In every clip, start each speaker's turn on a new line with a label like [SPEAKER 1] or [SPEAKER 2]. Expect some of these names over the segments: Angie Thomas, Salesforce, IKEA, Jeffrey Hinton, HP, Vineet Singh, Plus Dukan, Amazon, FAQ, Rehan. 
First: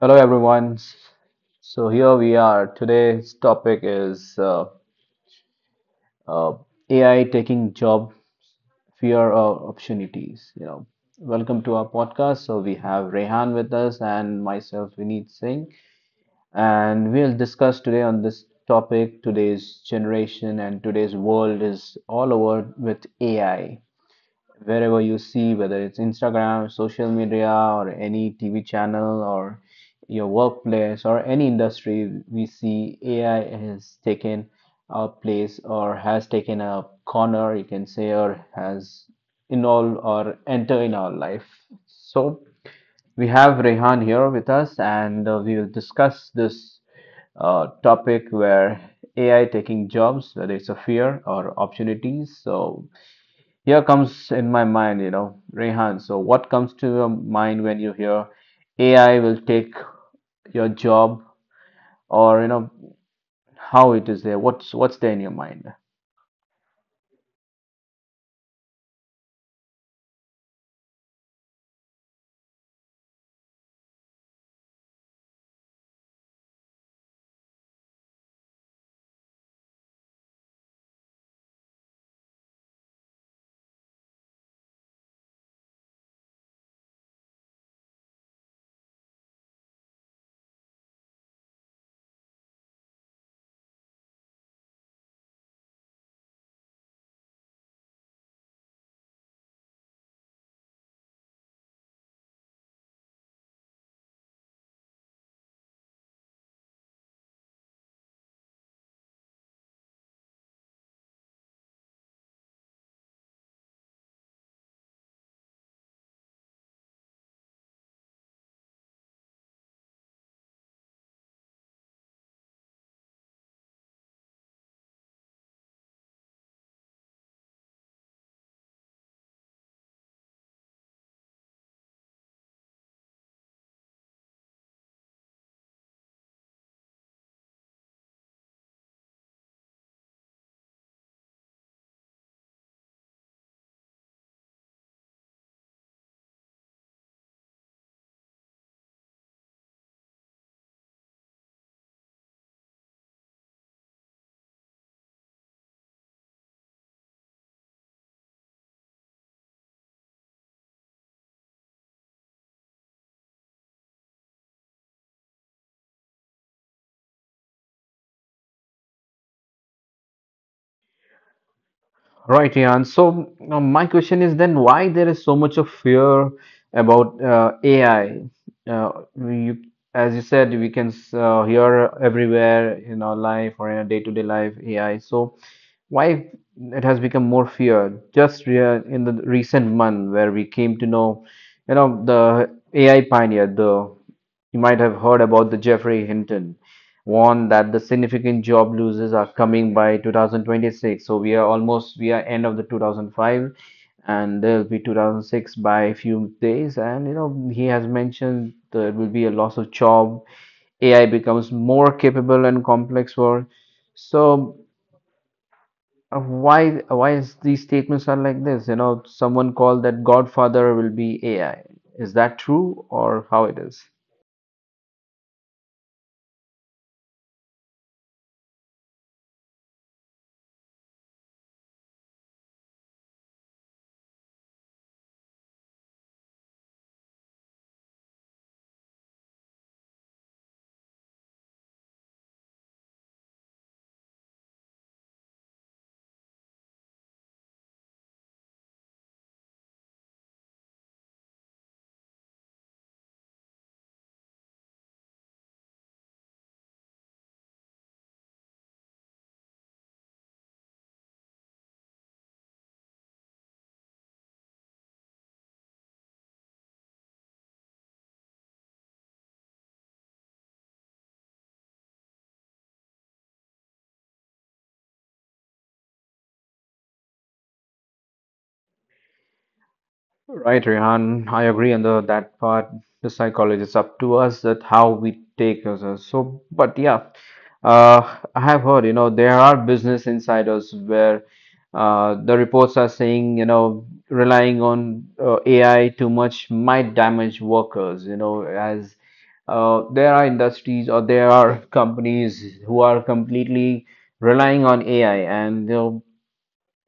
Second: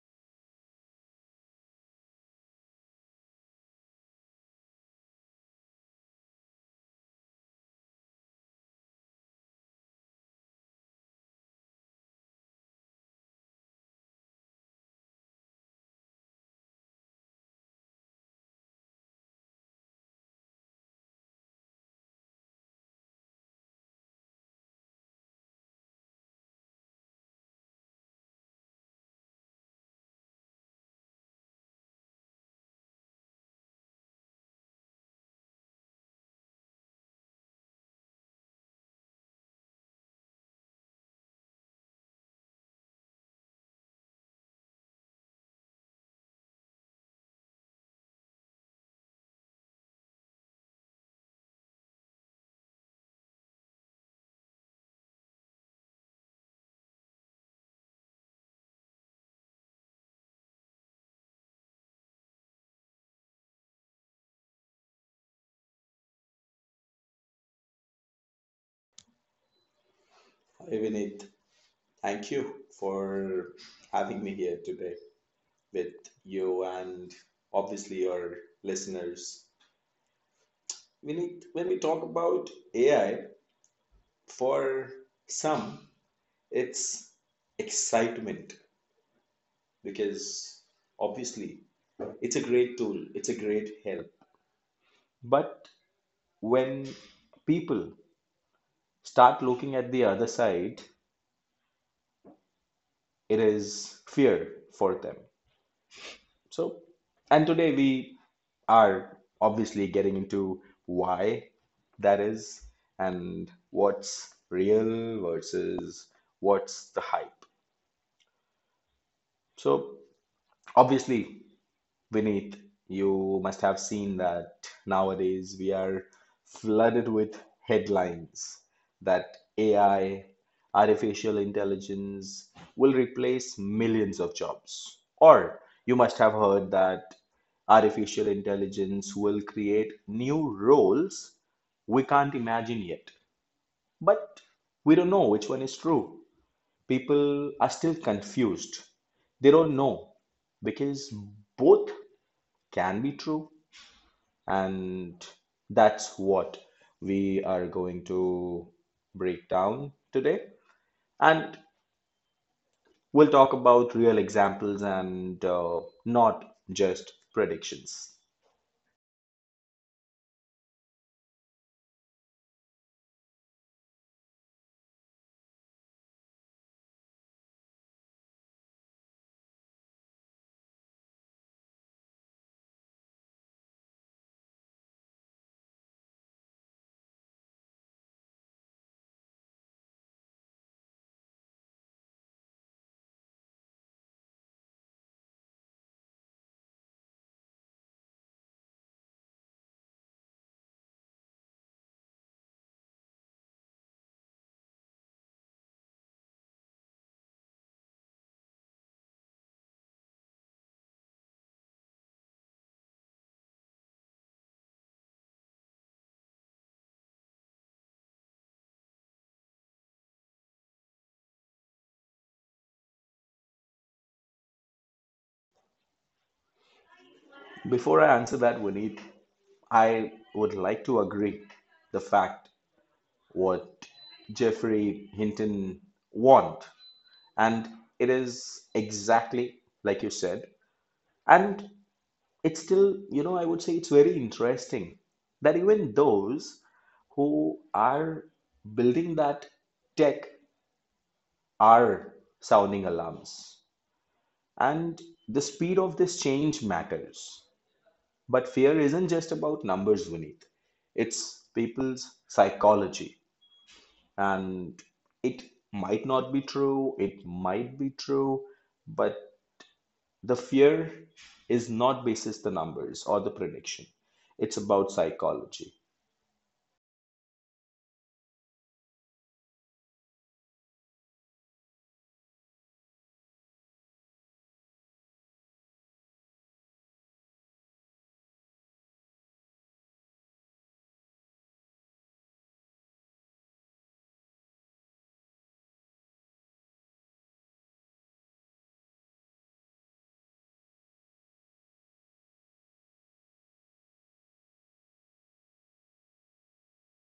[SPEAKER 1] Hello everyone. So here we are. Today's topic is uh, AI taking job, fear or opportunities. You know, welcome to our podcast. So we have Rehan with us and myself, Vineet Singh, and we'll discuss today on this topic. Today's generation and today's world is all over with AI. Wherever you see, whether it's Instagram, social media, or any TV channel, or your workplace, or any industry, we see AI has taken a place or has taken a corner, you can say, or has involved or enter in our life. So we have Rehan here with us, and we will discuss this topic where AI taking jobs, whether it's a fear or opportunities. So here comes in my mind, you know, Rehan. So, what comes to your mind when you hear AI will take your job, or you know, how it is there? What's there in your mind?
[SPEAKER 2] Hi Vinit, thank you for having me here today with you and obviously your listeners. Vinit, when we talk about AI, for some, it's excitement because obviously it's a great tool, it's a great help. But when people start looking at the other side, it is fear for them. So, and today we are obviously getting into why that is and what's real versus what's the hype. So, obviously, Vineet, you must have seen that nowadays we are flooded with headlines that AI, artificial intelligence will replace millions of jobs. Or you must have heard that artificial intelligence will create new roles we can't imagine yet. But we don't know which one is true. People are still confused. They don't know because both can be true, and that's what we are going to break down today. And we'll talk about real examples and not just predictions.
[SPEAKER 1] Right, Ian. So my question is then why there is so much of fear about AI? Uh, you, as you said, we can hear everywhere in our life or in our day-to-day life AI. So why it has become more fear just in the recent month where we came to know, you know, the AI pioneer, the you might have heard about the Jeffrey Hinton, warned that the significant job losses are coming by 2026. So we are almost we are end of the 2005 and there'll be 2006 by a few days. And you know he has mentioned there will be a loss of job. AI becomes more capable and complex work. So why is these statements are like this? You know someone called that Godfather will be AI. Is that true or how it is?
[SPEAKER 2] Before I answer that, Vineet, I would like to agree the fact what Jeffrey Hinton want, and it is exactly like you said. And it's still, you know, I would say it's very interesting that even those who are building that tech are sounding alarms. And the speed of this change matters. But fear isn't just about numbers, Vineet. It's people's psychology. And it might not be true, it might be true, but the fear is not basis the numbers or the prediction. It's about psychology.
[SPEAKER 1] Right, Rehan, I agree on the that part. The psychology is up to us that how we take ourselves. So, but yeah, I have heard, you know, there are business insiders where the reports are saying, you know, relying on AI too much might damage workers, you know, as there are industries or there are companies who are completely relying on AI and they'll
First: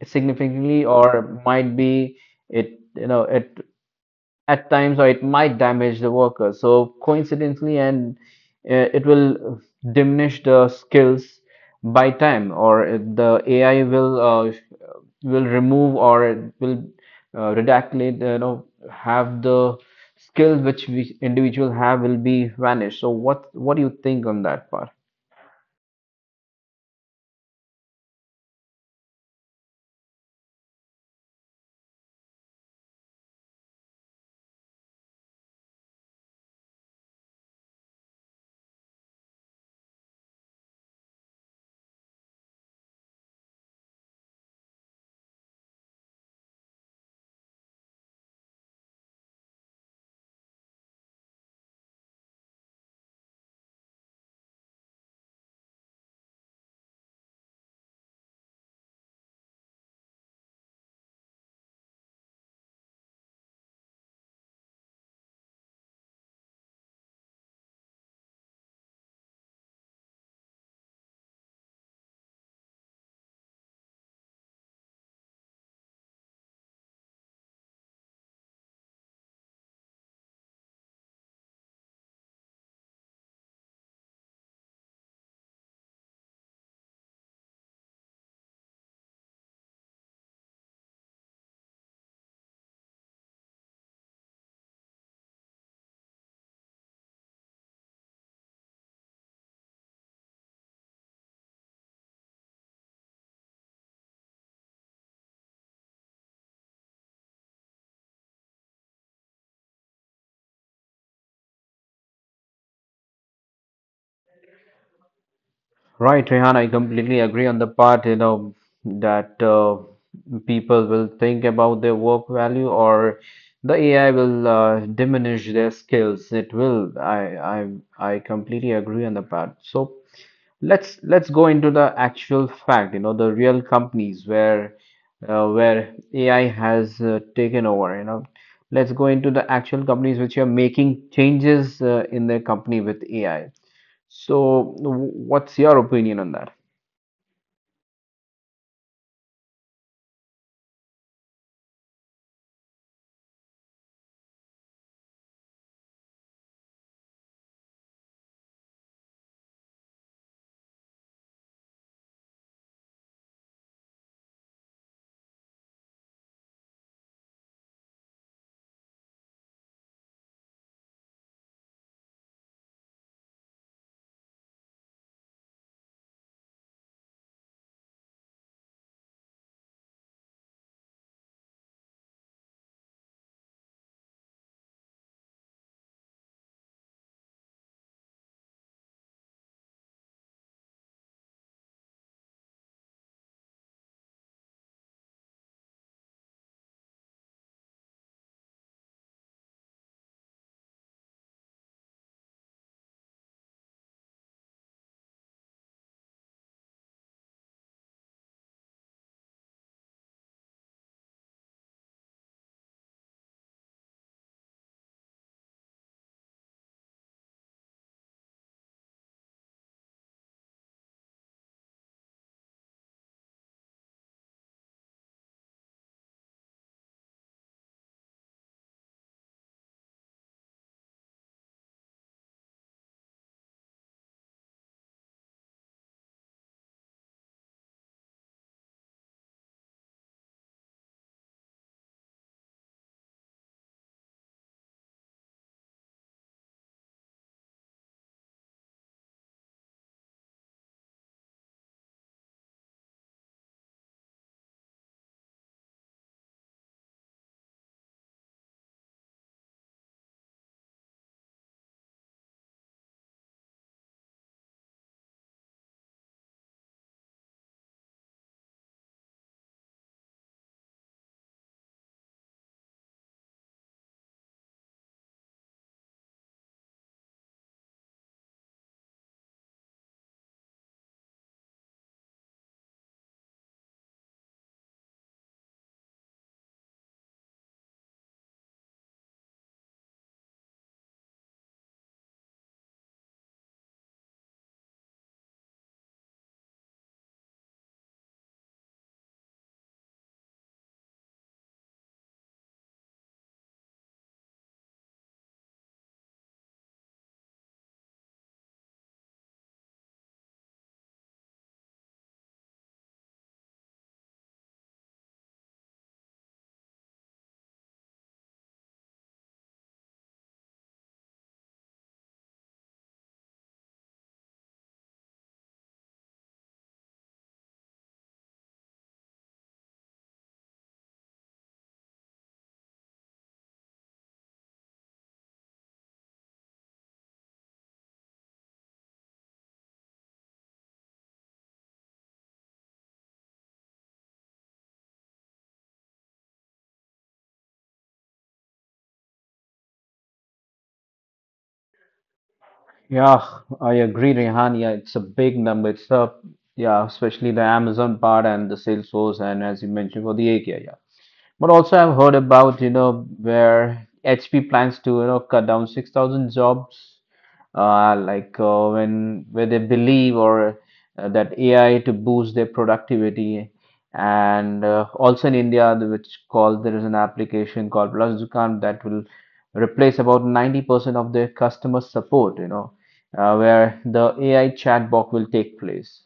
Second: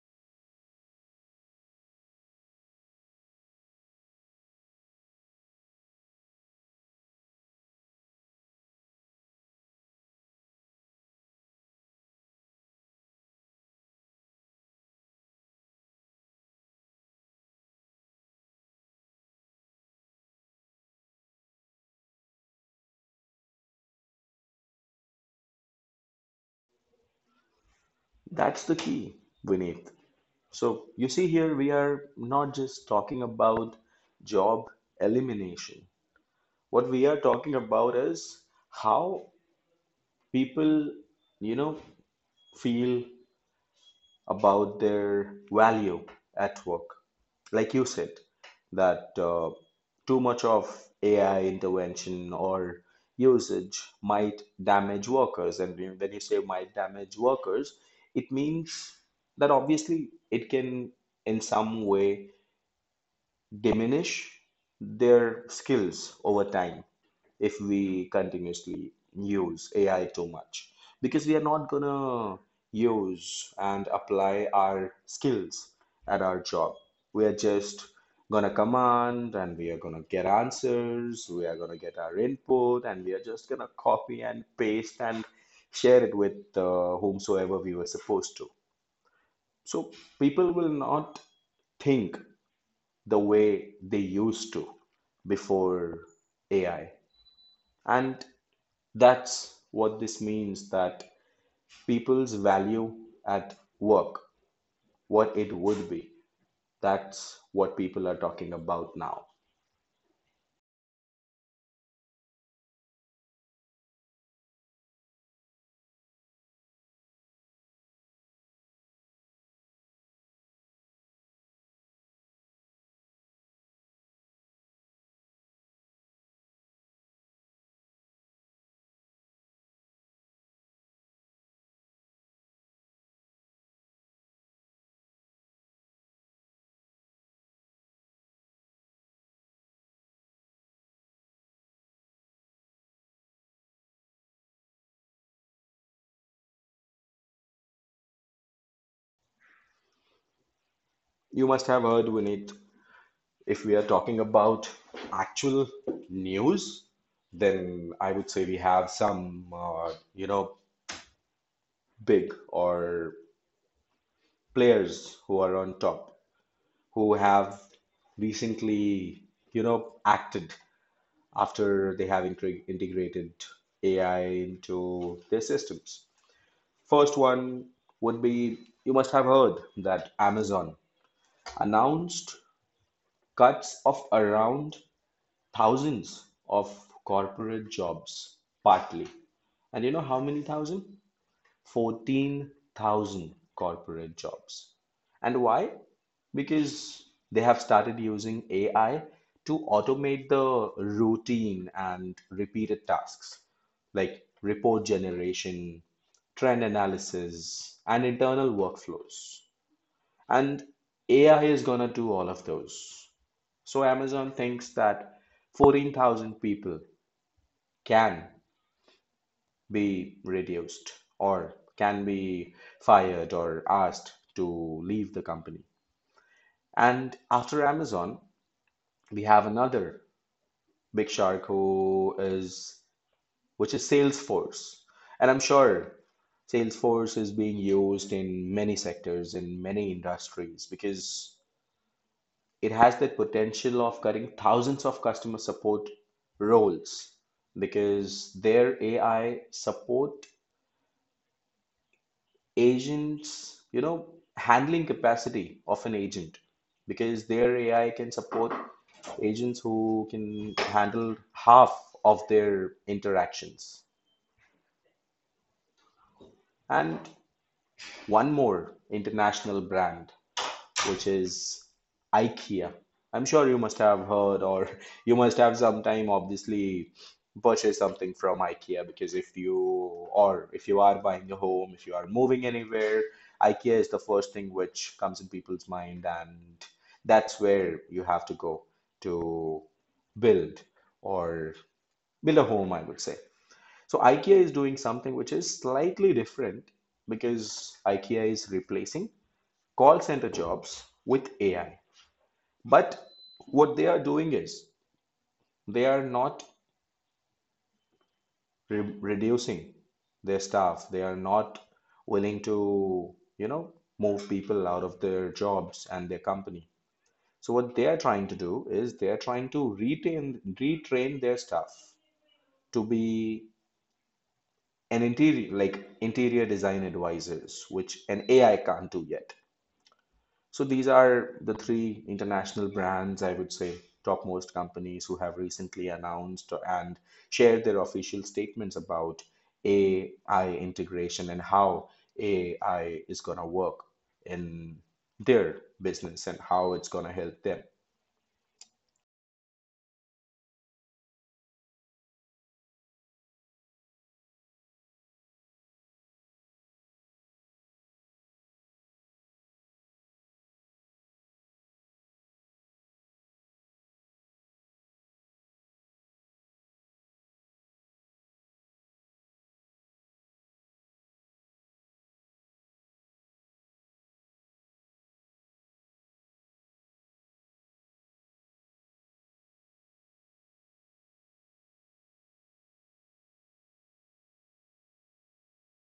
[SPEAKER 1] significantly or might be it you know it at times, or it might damage the worker so coincidentally, and it will diminish the skills by time, or the AI will remove or it will redactate, you know, have the skills which we individual have will be vanished. So what do you think on that part?
[SPEAKER 2] That's the key, Vineet. So, you see, here we are not just talking about job elimination. What we are talking about is how people, you know, feel about their value at work. Like you said, that too much of AI intervention or usage might damage workers. And when you say might damage workers, it means that obviously it can, in some way, diminish their skills over time if we continuously use AI too much because we are not gonna use and apply our skills at our job. We are just gonna command and we are gonna get answers, we are gonna get our input, and we are just gonna copy and paste and share it with whomsoever we were supposed to. So people will not think the way they used to before AI. And that's what this means that people's value at work, what it would be. That's what people are talking about now.
[SPEAKER 1] Right, Rehan, I completely agree on the part, you know, that people will think about their work value or the AI will diminish their skills. It will. I completely agree on the part. So let's go into the actual fact, you know, the real companies where where AI has taken over, you know. Let's go into the actual companies which are making changes in their company with AI. So, what's your opinion on that?
[SPEAKER 2] You must have heard, Vineet, if we are talking about actual news, then I would say we have some, you know, big or players who are on top, who have recently, you know, acted after they have integrated AI into their systems. First one would be you must have heard that Amazon announced cuts of around thousands of corporate jobs, partly. And you know how many thousand? 14,000 corporate jobs. And why? Because they have started using AI to automate the routine and repeated tasks like report generation, trend analysis, and internal workflows. And AI is going to do all of those. So Amazon thinks that 14,000 people can be reduced or can be fired or asked to leave the company. And after Amazon, we have another Big Shark, who is, which is Salesforce. And I'm sure Salesforce is being used in many sectors, in many industries, because it has that potential of cutting thousands of customer support roles because their AI support agents, you know, handling capacity of an agent because their AI can support agents who can handle half of their interactions. And one more international brand, which is IKEA. I'm sure you must have heard, or you must have sometime obviously purchased something from IKEA because if you or if you are buying a home, if you are moving anywhere, IKEA is the first thing which comes in people's mind, and that's where you have to go to build or build a home, I would say. So IKEA is doing something which is slightly different because IKEA is replacing call center jobs with AI. But what they are doing is they are not reducing their staff. They are not willing to, you know, move people out of their jobs and their company. So what they are trying to do is they are trying to retain, retrain their staff to be an interior, like interior design advisors, which an AI can't do yet. So these are the three international brands, I would say, topmost companies who have recently announced and shared their official statements about AI integration and how AI is going to work in their business and how it's going to help them.
[SPEAKER 1] Yeah, I agree, Rehan. Yeah, it's a big number. It's a yeah, especially the Amazon part and the Salesforce, and as you mentioned, for the API. But also, I've heard about, you know, where HP plans to, you know, cut down 6,000 jobs, when where they believe or that AI to boost their productivity. And also in India, the- which called there is an application called Plus Dukan that will replace about 90% of their customer support, you know, where the AI chatbot will take place,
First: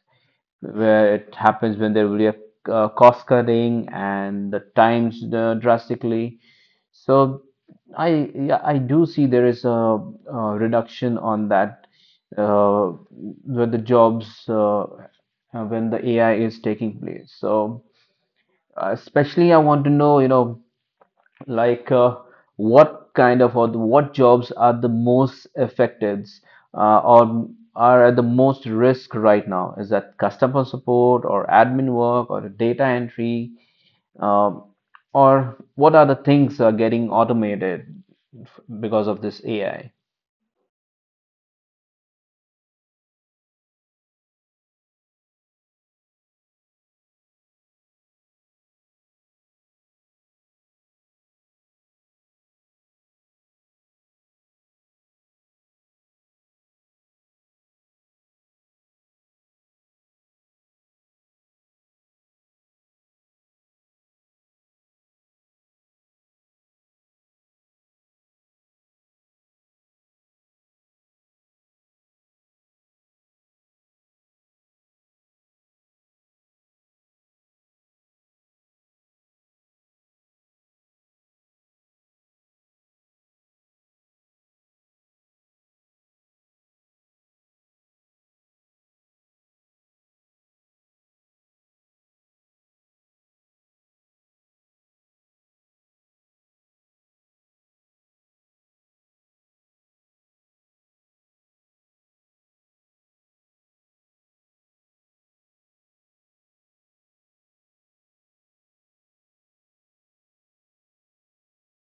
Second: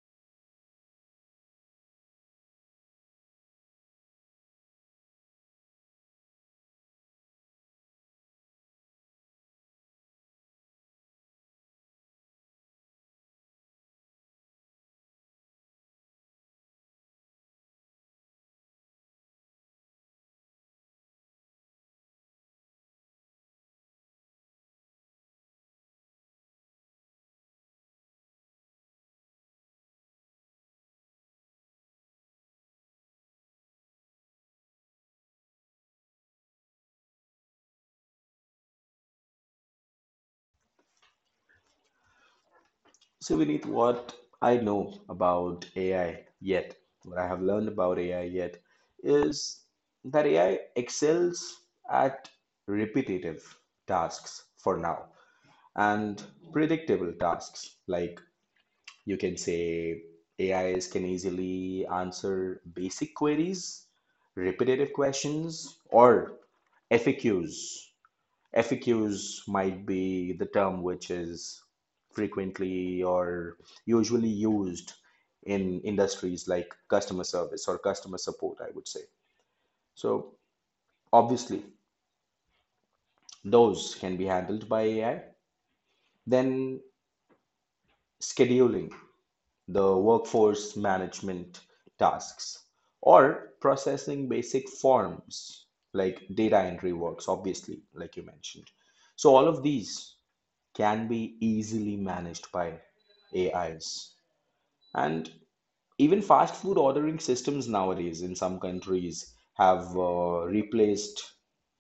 [SPEAKER 1] where it happens when there will be a cost cutting and the times drastically. So I yeah, I do see there is a, reduction on that where the jobs when the AI is taking place. So especially I want to know, you know, like uh, what kind of or what jobs are the most affected or are at the most risk right now? Is that customer support or admin work or data entry? Um, or what are the things are getting automated because of this AI?
[SPEAKER 2] So, Vineet, what I know about AI yet, what I have learned about AI yet, is that AI excels at repetitive tasks for now and predictable tasks like you can say AIs can easily answer basic queries repetitive questions or FAQs. FAQs might be the term which is frequently or usually used in industries like customer service or customer support, I would say. So obviously those can be handled by AI. Then scheduling, the workforce management tasks, or processing basic forms like data entry works, obviously, like you mentioned. So, all of these can be easily managed by AIs. And even fast food ordering systems nowadays in some countries have replaced,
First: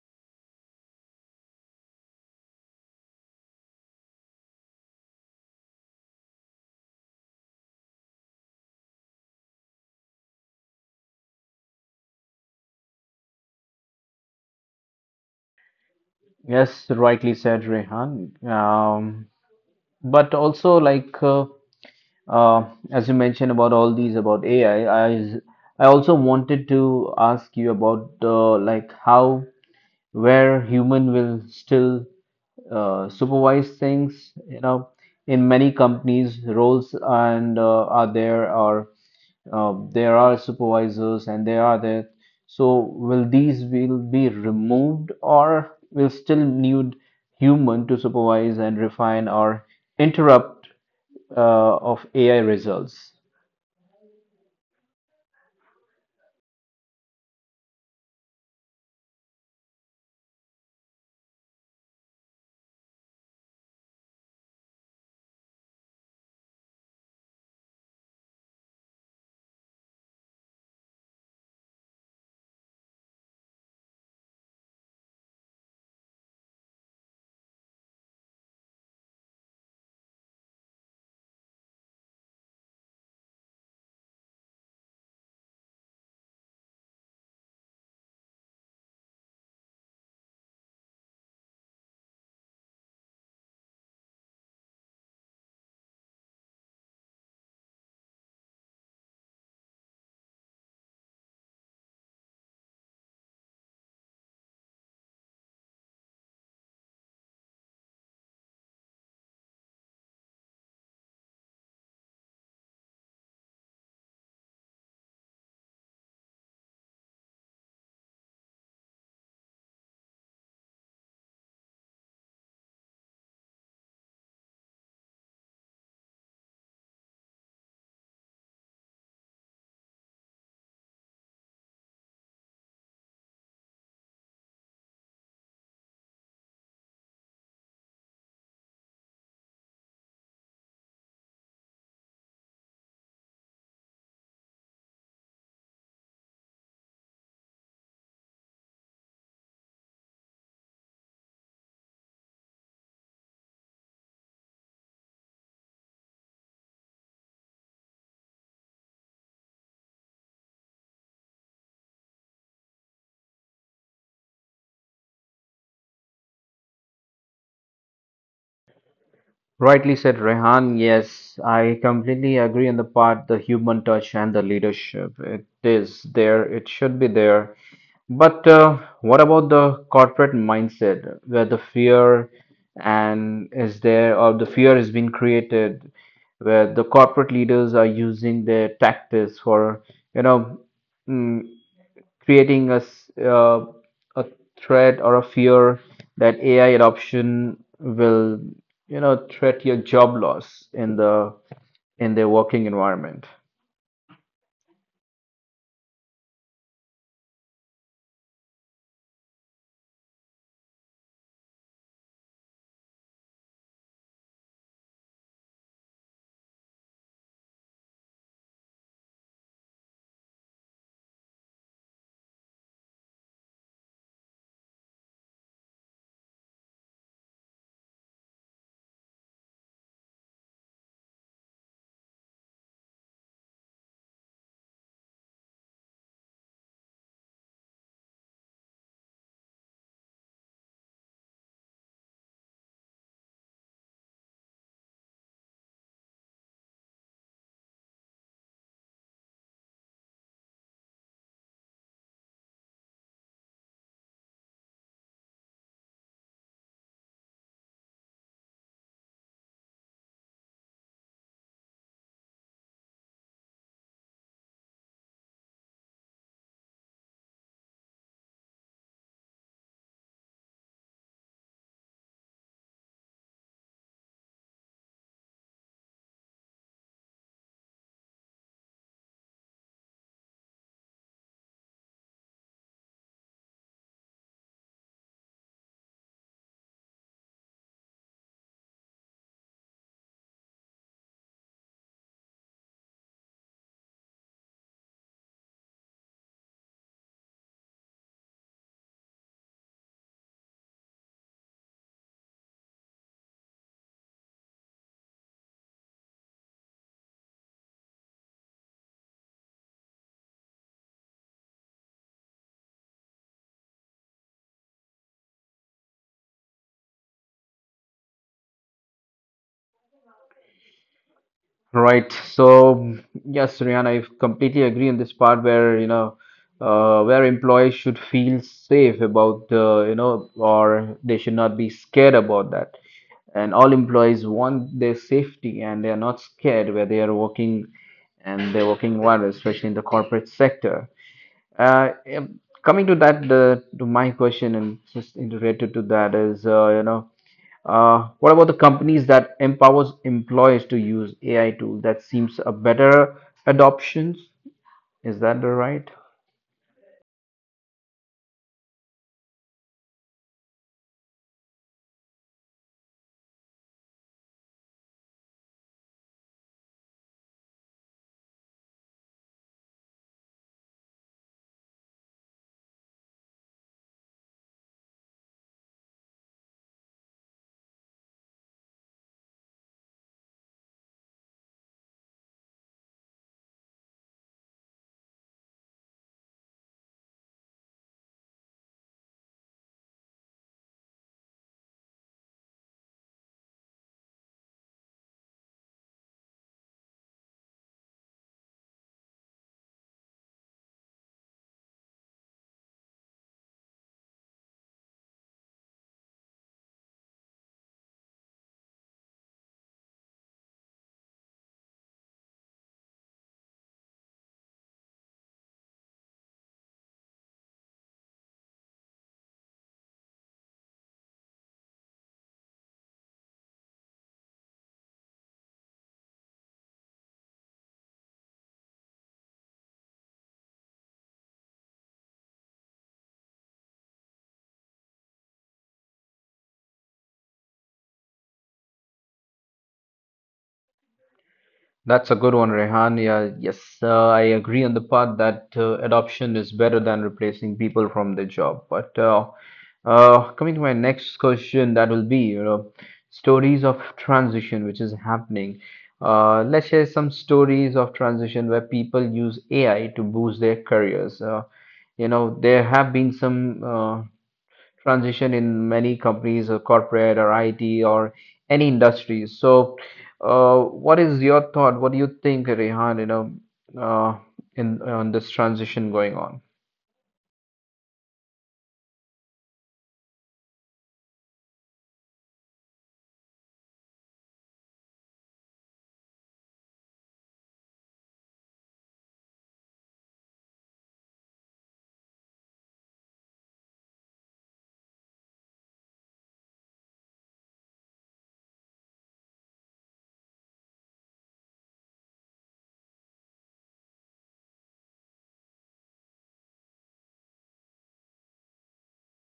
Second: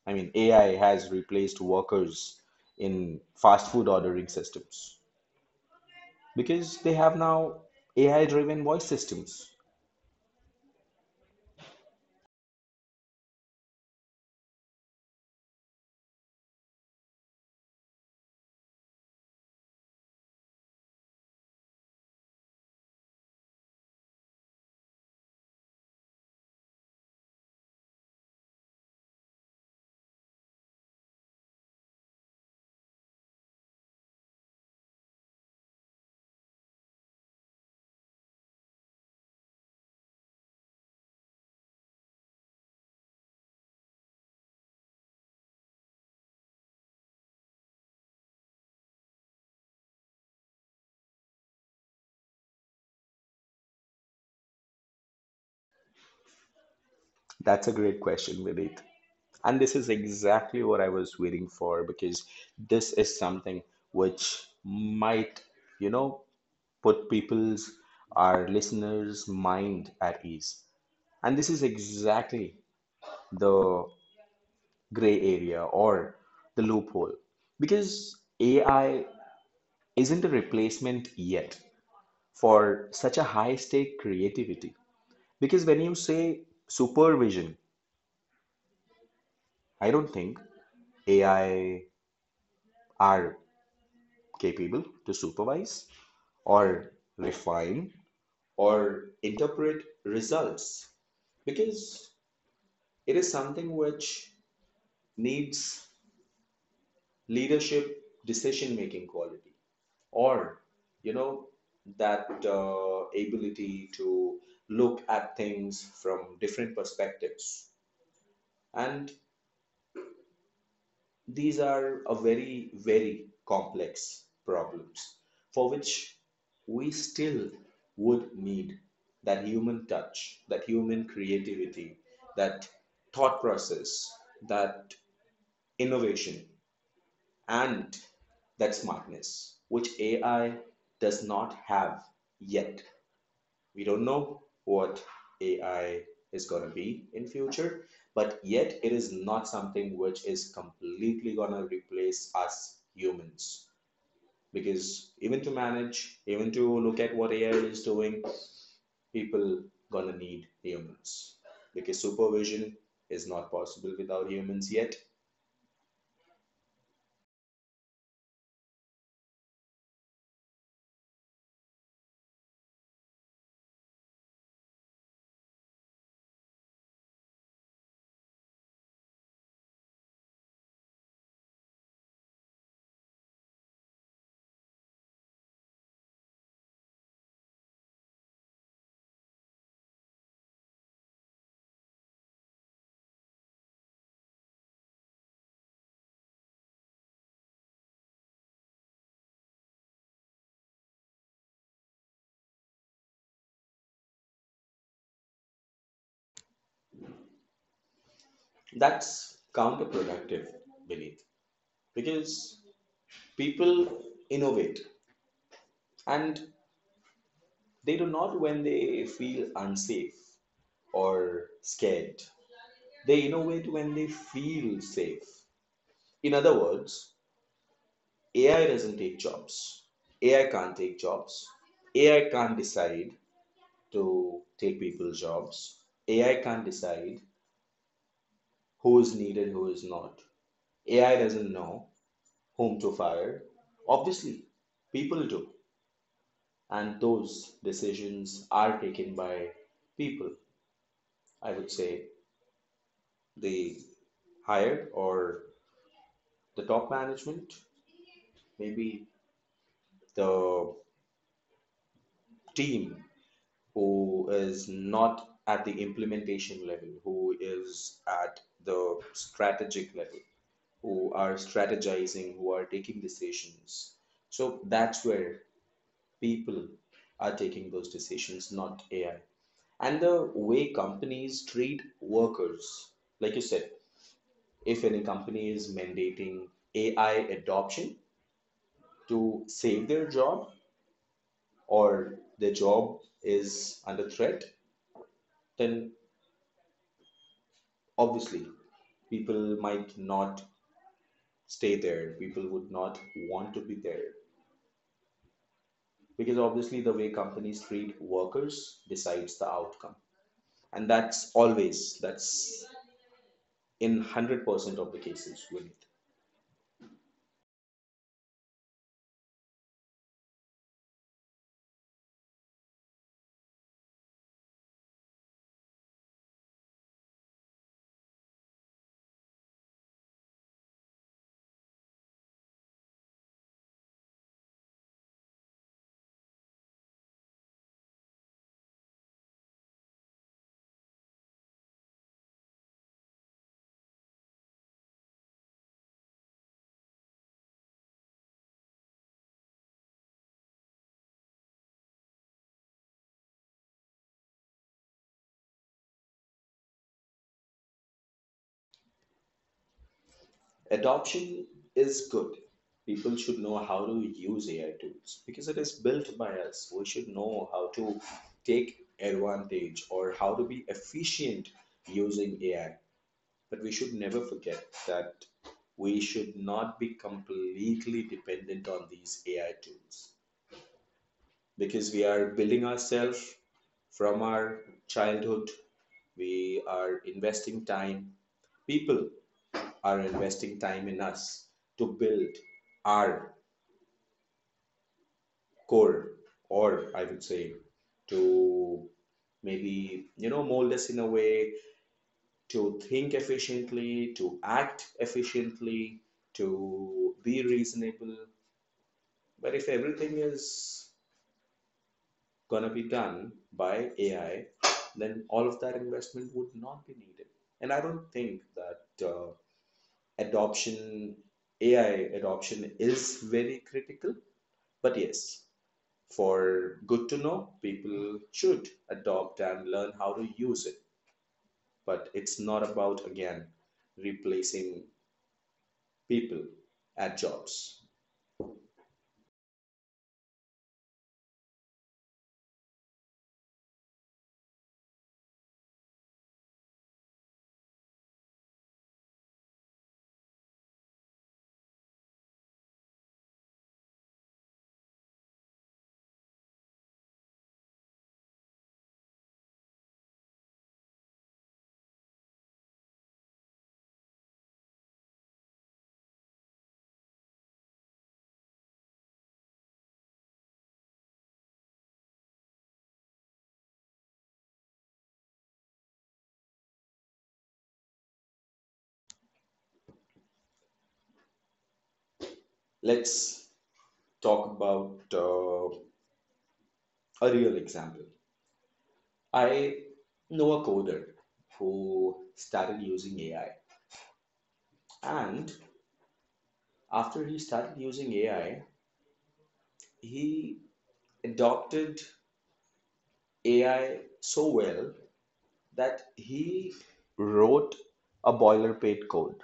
[SPEAKER 2] I mean, AI has replaced workers in fast food ordering systems because they have now AI driven voice systems.
[SPEAKER 1] Yes, rightly said, Rehan. But also Uh, as you mentioned about all these about AI, I also wanted to ask you about like how where human will still supervise things. You know, in many companies, roles and are there are there are supervisors and they are there. So will these will be removed or will still need human to supervise and refine or interrupt of AI results?
[SPEAKER 2] That's a great question, Vidit. And this is exactly what I was waiting for because this is something which might, you know, put people's, our listeners' mind at ease. And this is exactly the gray area or the loophole because AI isn't a replacement yet for such a high stake creativity. Because when you say supervision, I don't think AI are capable to supervise or refine or interpret results because it is something which needs leadership decision making quality or you know that ability to look at things from different perspectives and these are a very, very complex problems for which we still would need that human touch, that human creativity, that thought process, that innovation, and that smartness, which AI does not have yet. We don't know what AI is going to be in future, but yet it is not something which is completely going to replace us humans. Because even to manage, even to look at what AI is doing, people gonna need humans. Because supervision is not possible without humans yet.
[SPEAKER 1] Rightly said, Rehan. Yes, I completely agree on the part, the human touch and the leadership. It is there, it should be there. But what about the corporate mindset where the fear and is there, or the fear has been created where the corporate leaders are using their tactics for, you know, mm, creating a, a threat or a fear that AI adoption will, you know, threat your job loss in the working environment.
[SPEAKER 2] That's counterproductive, Beneath. Because people innovate and they do not when they feel unsafe or scared. They innovate when they feel safe. In other words, AI doesn't take jobs. AI can't take jobs. AI can't decide to take people's jobs. AI can't decide who is needed, who is not. AI doesn't know whom to fire. Obviously, people do. And those decisions are taken by people. I would say the higher or the top management maybe the team who is not at the implementation level, who is at the strategic level, who are strategizing, who are taking decisions. So that's where people are taking those decisions, not AI. And the way companies treat workers, like you said, if any company is mandating AI adoption to save their job, or their job is under threat, then obviously people might not stay there. People would not want to be there because obviously the way companies treat workers decides the outcome. And that's always, that's in 100% of the cases, Vineet.
[SPEAKER 1] Right. So yes, Rihanna, I completely agree on this part where you know where employees should feel safe about you know, or they should not be scared about that. And all employees want their safety and they are not scared where they are working and they're working environment, especially in the corporate sector. Uh, Coming to that, the, to my question and just in related to that is you know, what about the companies that empowers employees to use AI tools? That seems a better adoption. Is that the right?
[SPEAKER 2] Adoption is good. People should know how to use AI tools because it is built by us. We should know how to take advantage or how to be efficient using AI. But we should never forget that we should not be completely dependent on these AI tools because we are building ourselves from our childhood. We are investing time. People are investing time in us to build our core, or I would say to maybe, you know, mold us in a way to think efficiently, to act efficiently, to be reasonable. But if everything is going to be done by AI, then all of that investment would not be needed. And I don't think that adoption, AI adoption, is very critical. But yes, for good to know, people should adopt and learn how to use it. But it's not about, again, replacing people at jobs.
[SPEAKER 1] That's a good one, Rehan. Yeah, yes, I agree on the part that adoption is better than replacing people from the job. But coming to my next question, that will be, you know, stories of transition which is happening. Let's share some stories of transition where people use AI to boost their careers. You know, there have been some transition in many companies or corporate or IT or any industry. So, what is your thought? What do you think, Rehan, you know, uh, in on this transition going on?
[SPEAKER 2] Let's talk about a real example. I know a coder who started using AI, and after he started using AI, he adopted AI so well that he wrote a boilerplate code.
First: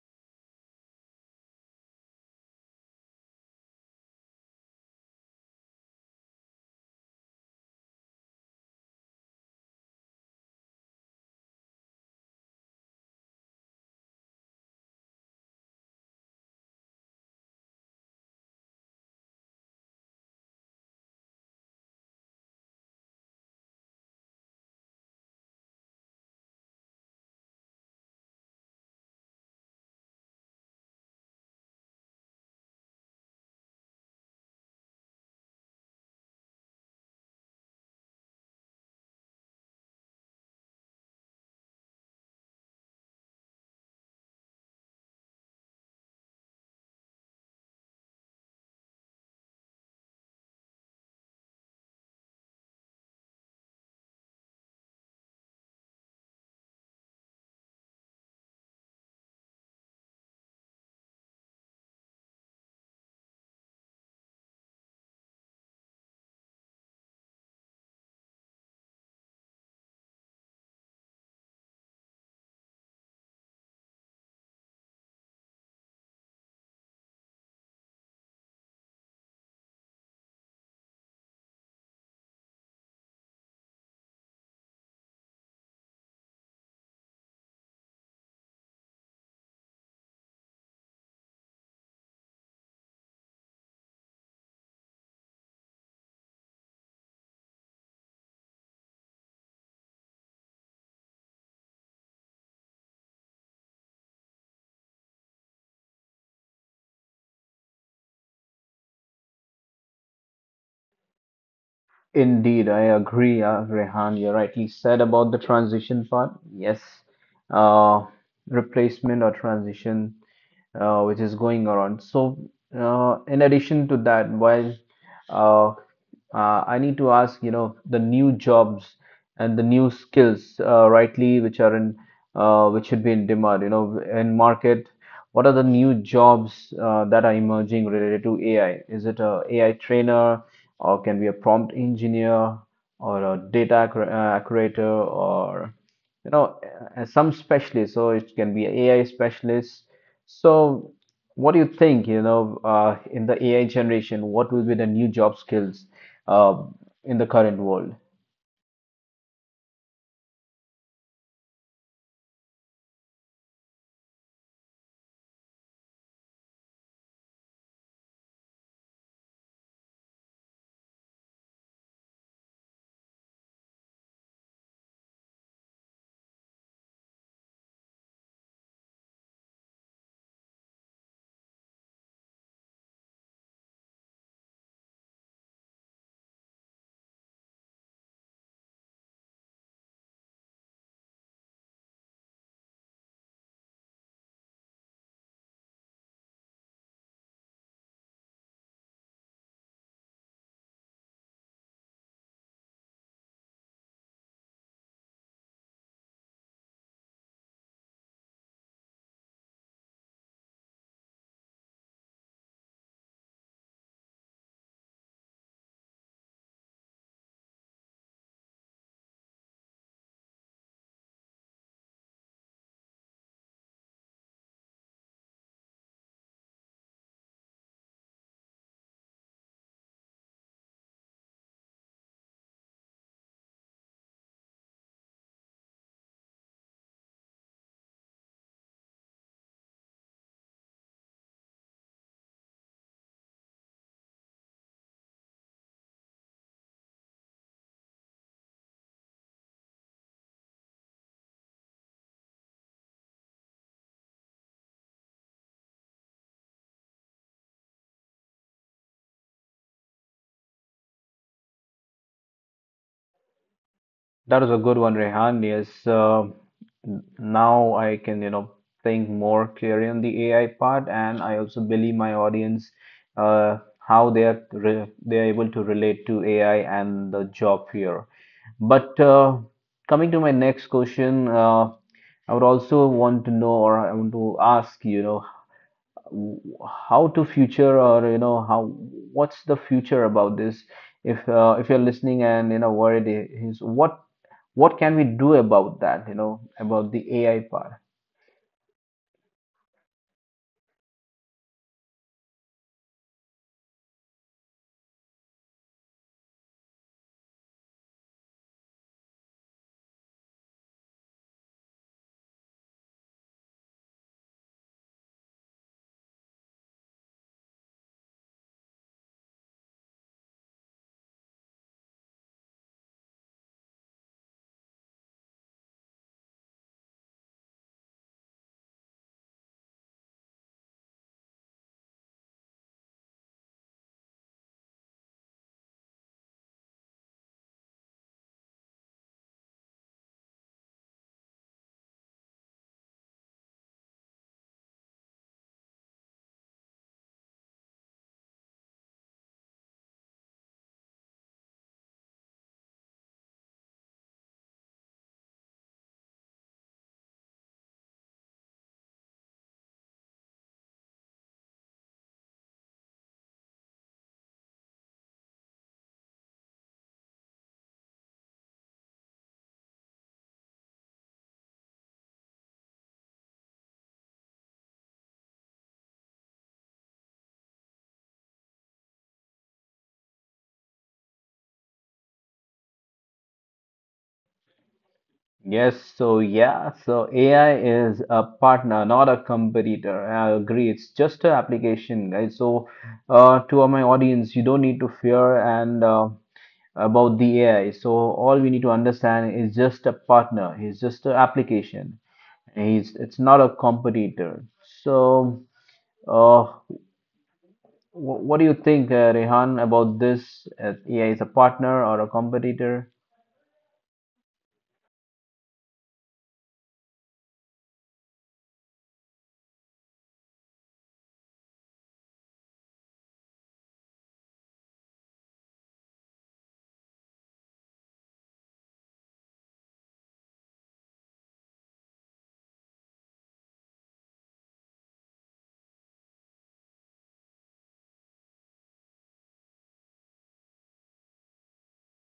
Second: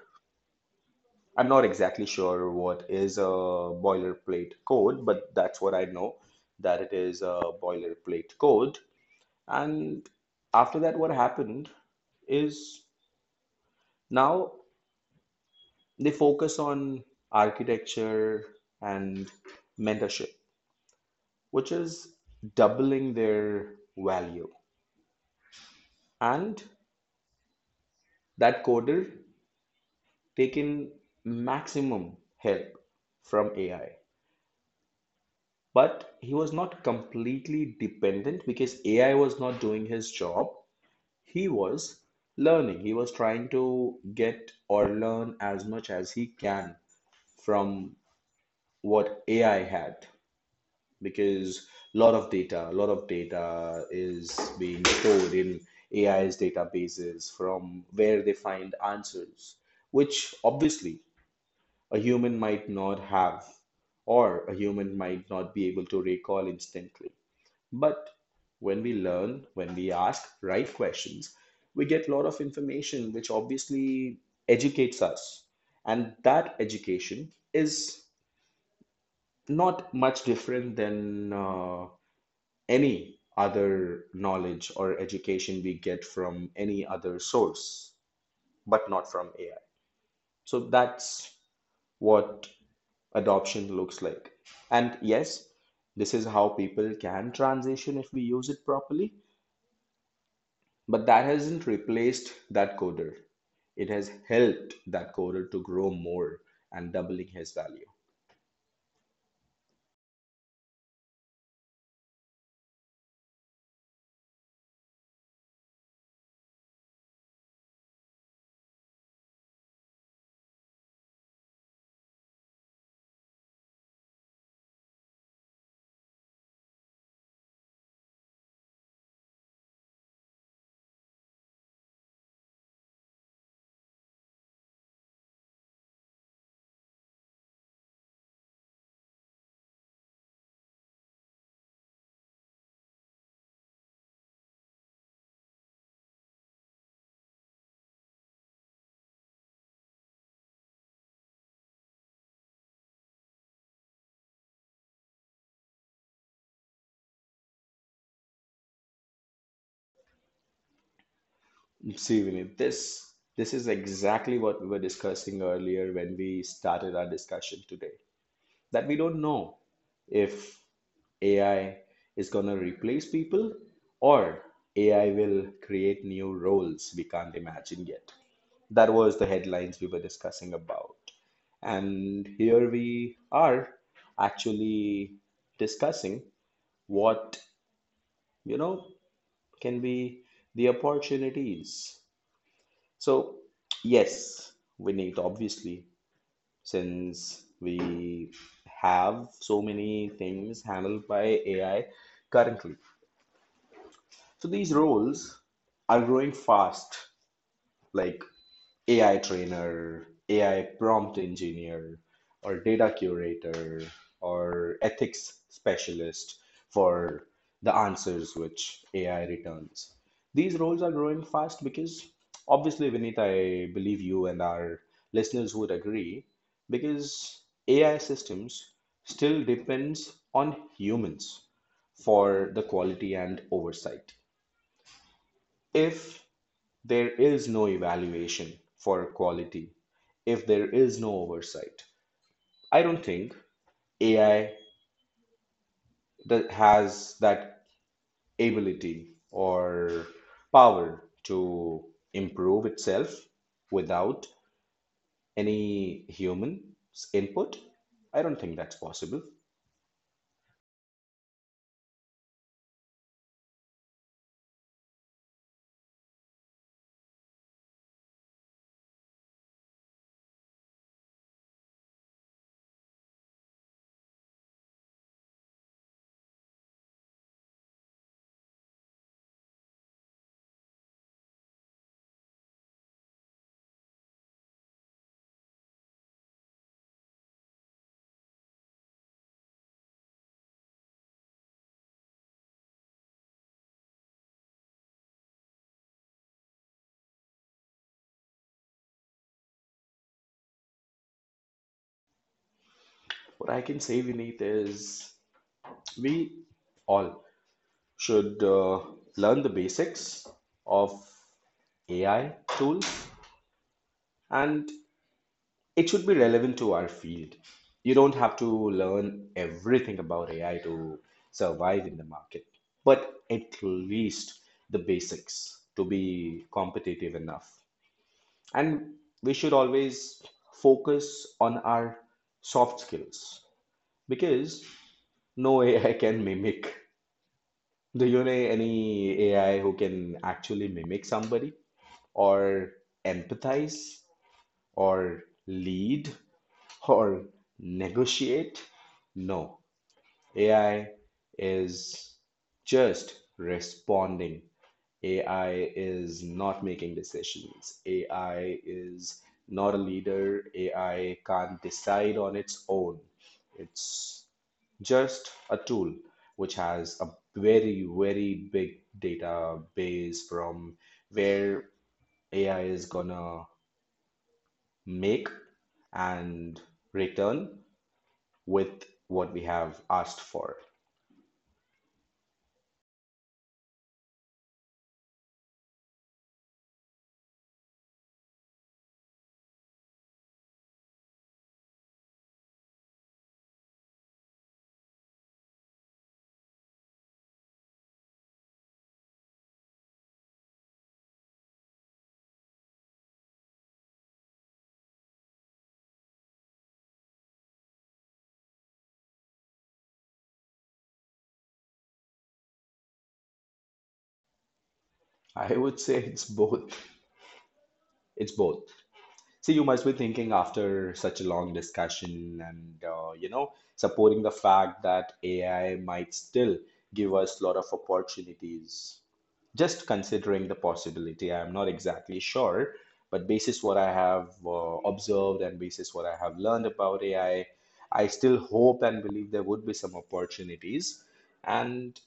[SPEAKER 2] I'm not exactly sure what is a boilerplate code, but that's what I know that it is a boilerplate code. And after that, what happened is now they focus on architecture and mentorship, which is doubling their value. And that coder taking maximum help from AI, but he was not completely dependent because AI was not doing his job. He was learning. He was trying to get or learn as much as he can from what AI had, because a lot of data, a lot of data is being stored in AI's databases from where they find answers, which obviously a human might not have, or a human might not be able to recall instantly. But when we learn, when we ask right questions, we get a lot of information which obviously educates us. And that education is not much different than any other knowledge or education we get from any other source, but not from AI. So that's what adoption looks like. And yes, this is how people can transition if we use it properly. But that hasn't replaced that coder. It has helped that coder to grow more and doubling his value.
[SPEAKER 1] Indeed, I agree, Rehan. You rightly said about the transition part. Yes, uh, replacement or transition. Which is going around. So, in addition to that, while uh, I need to ask, you know, the new jobs and the new skills, rightly, which are in, which should be in demand, you know, in market. What are the new jobs that are emerging related to AI? Is it a AI trainer, or can be a prompt engineer, or a accurator, or you know, some specialist. So it can be a AI specialist so, what do you think, you know, in the AI generation, what will be the new job skills uh, in the current world?
[SPEAKER 2] See, Vinit, this is exactly what we were discussing earlier when we started our discussion today. That we don't know if AI is going to replace people, or AI will create new roles we can't imagine yet. That was the headlines we were discussing about. And here we are actually discussing what, you know, can be the opportunities. So, yes, we need, obviously, since we have so many things handled by AI currently. So these roles are growing fast. Like, AI trainer, AI prompt engineer, or data curator, or ethics specialist for the answers which AI returns. These roles are growing fast because, obviously, Vinita, I believe you and our listeners would agree, because AI systems still depends on humans for the quality and oversight. If there is no evaluation for quality, if there is no oversight, I don't think AI that has that ability or power to improve itself without any human's input. I don't think that's possible.
[SPEAKER 1] That was a good one, Rehan. Yes, now I can, you know, think more clearly on the AI part, and I also believe my audience uh, how they are re they are able to relate to AI and the job here. But coming to my next question, I would also want to know, or I want to ask, you know, how to future or you know how what's the future about this, if you're listening and you know worried is what can we do about that, you know, about the AI part?
[SPEAKER 2] What I can say, Vineet, is we all should learn the basics of AI tools, and it should be relevant to our field. You don't have to learn everything about AI to survive in the market, but at least the basics to be competitive enough. And we should always focus on our soft skills, because no AI can mimic. Do you know any AI who can actually mimic somebody, or empathize, or lead, or negotiate? No, AI is just responding. AI is not making decisions. AI is not a leader. AI can't decide on its own. It's just a tool which has a very, very big database from where AI is gonna make and return with what we have asked for.
[SPEAKER 1] Yes, so yeah, so AI is a partner, not a competitor. I agree, it's just an application, guys. So to all my audience, you don't need to fear and about the AI. So all we need to understand is just a partner, it's just an application. He's it's not a competitor. So, uh, wh- what do you think, Rehan, about this? Yeah, he's a partner or a competitor?
[SPEAKER 2] I would say it's both. It's both. See, you must be thinking, after such a long discussion and, you know, supporting the fact that AI might still give us a lot of opportunities. Just considering the possibility, I'm not exactly sure, but basis what I have observed, and basis what I have learned about AI, I still hope and believe there would be some opportunities. And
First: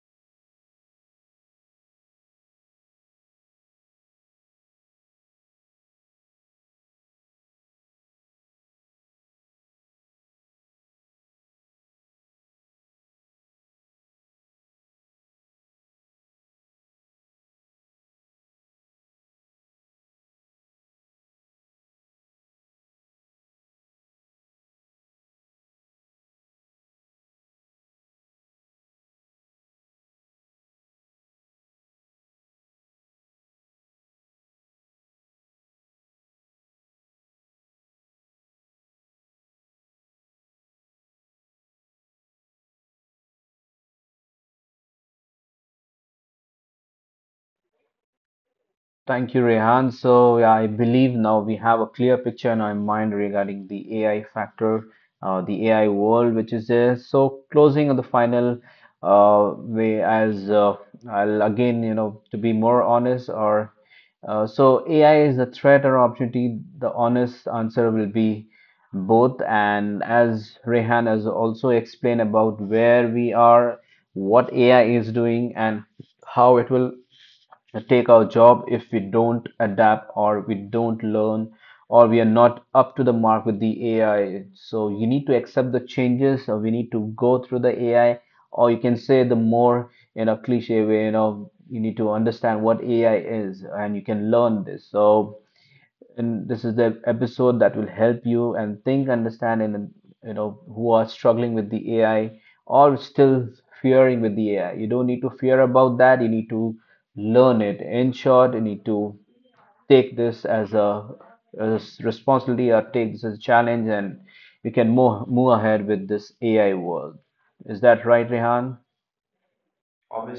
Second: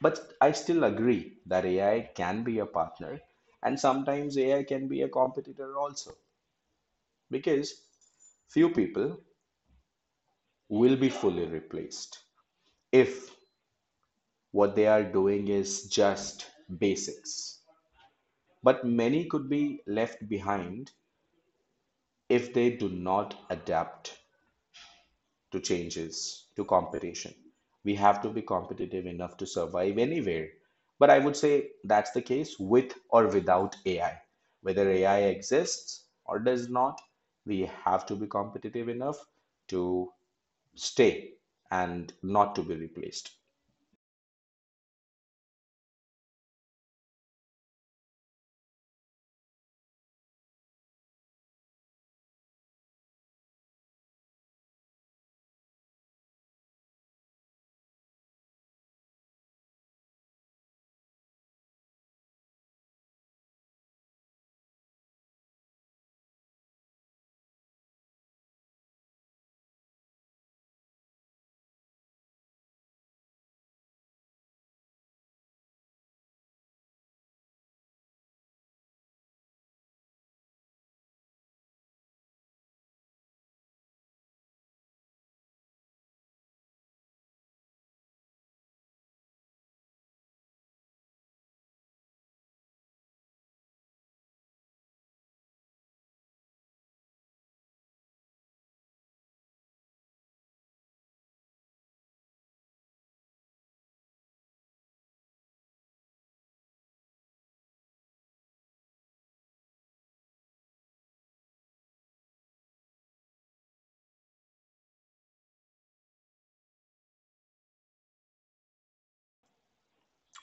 [SPEAKER 2] But I still agree that AI can be a partner, and sometimes AI can be a competitor also, because few people will be fully replaced if what they are doing is just basics. But many could be left behind if they do not adapt to changes, to competition. We have to be competitive enough to survive anywhere. But I would say that's the case with or without AI. Whether AI exists or does not, we have to be competitive enough to stay and not to be replaced.
[SPEAKER 1] Thank you, Rehan. So yeah, I believe now we have a clear picture in our mind regarding the AI factor, the AI world which is there. So closing on the final way, as I'll again, you know, to be more honest, or so AI is a threat or opportunity. The honest answer will be both. And as Rehan has also explained about where we are, what AI is doing, and how it will take our job if we don't adapt or we don't learn or we are not up to the mark with the AI. So you need to accept the changes, or we need to go through the AI, or you can say the more in a cliche way, you know, you need to understand what AI is and you can learn this. So and this is the episode that will help you and think, understand, and you know who are struggling with the AI or still fearing with the AI. You don't need to fear about that. You need to learn it. In short, you need to take this as a, as responsibility, or take this as a challenge, and we can move ahead with this AI world. Is that right, Rehan?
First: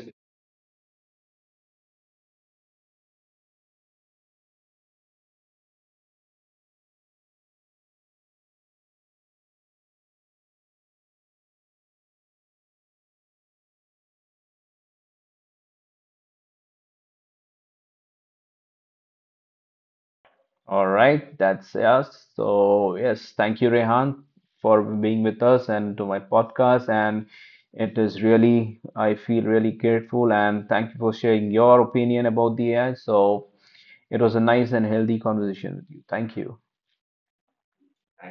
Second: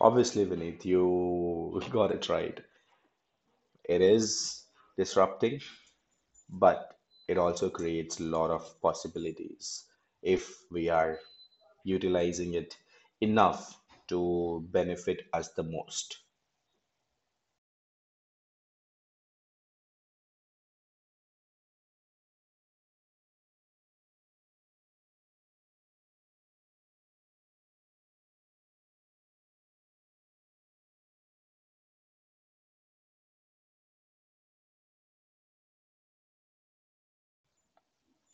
[SPEAKER 2] Obviously, Vineet, you got it right. It is disrupting, but it also creates a lot of possibilities if we are utilizing it enough to benefit us the most.
[SPEAKER 1] All right, that's us. So, yes, thank you, Rehan, for being with us and to my podcast. And it is really, I feel really grateful and thank you for sharing your opinion about the AI. So, it was a nice and healthy conversation with you. Thank you.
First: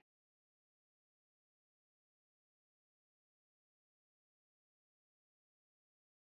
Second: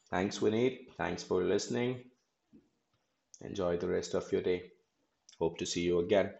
[SPEAKER 2] Thanks, Vineet. Thanks for listening. Enjoy the rest of your day. Hope to see you again.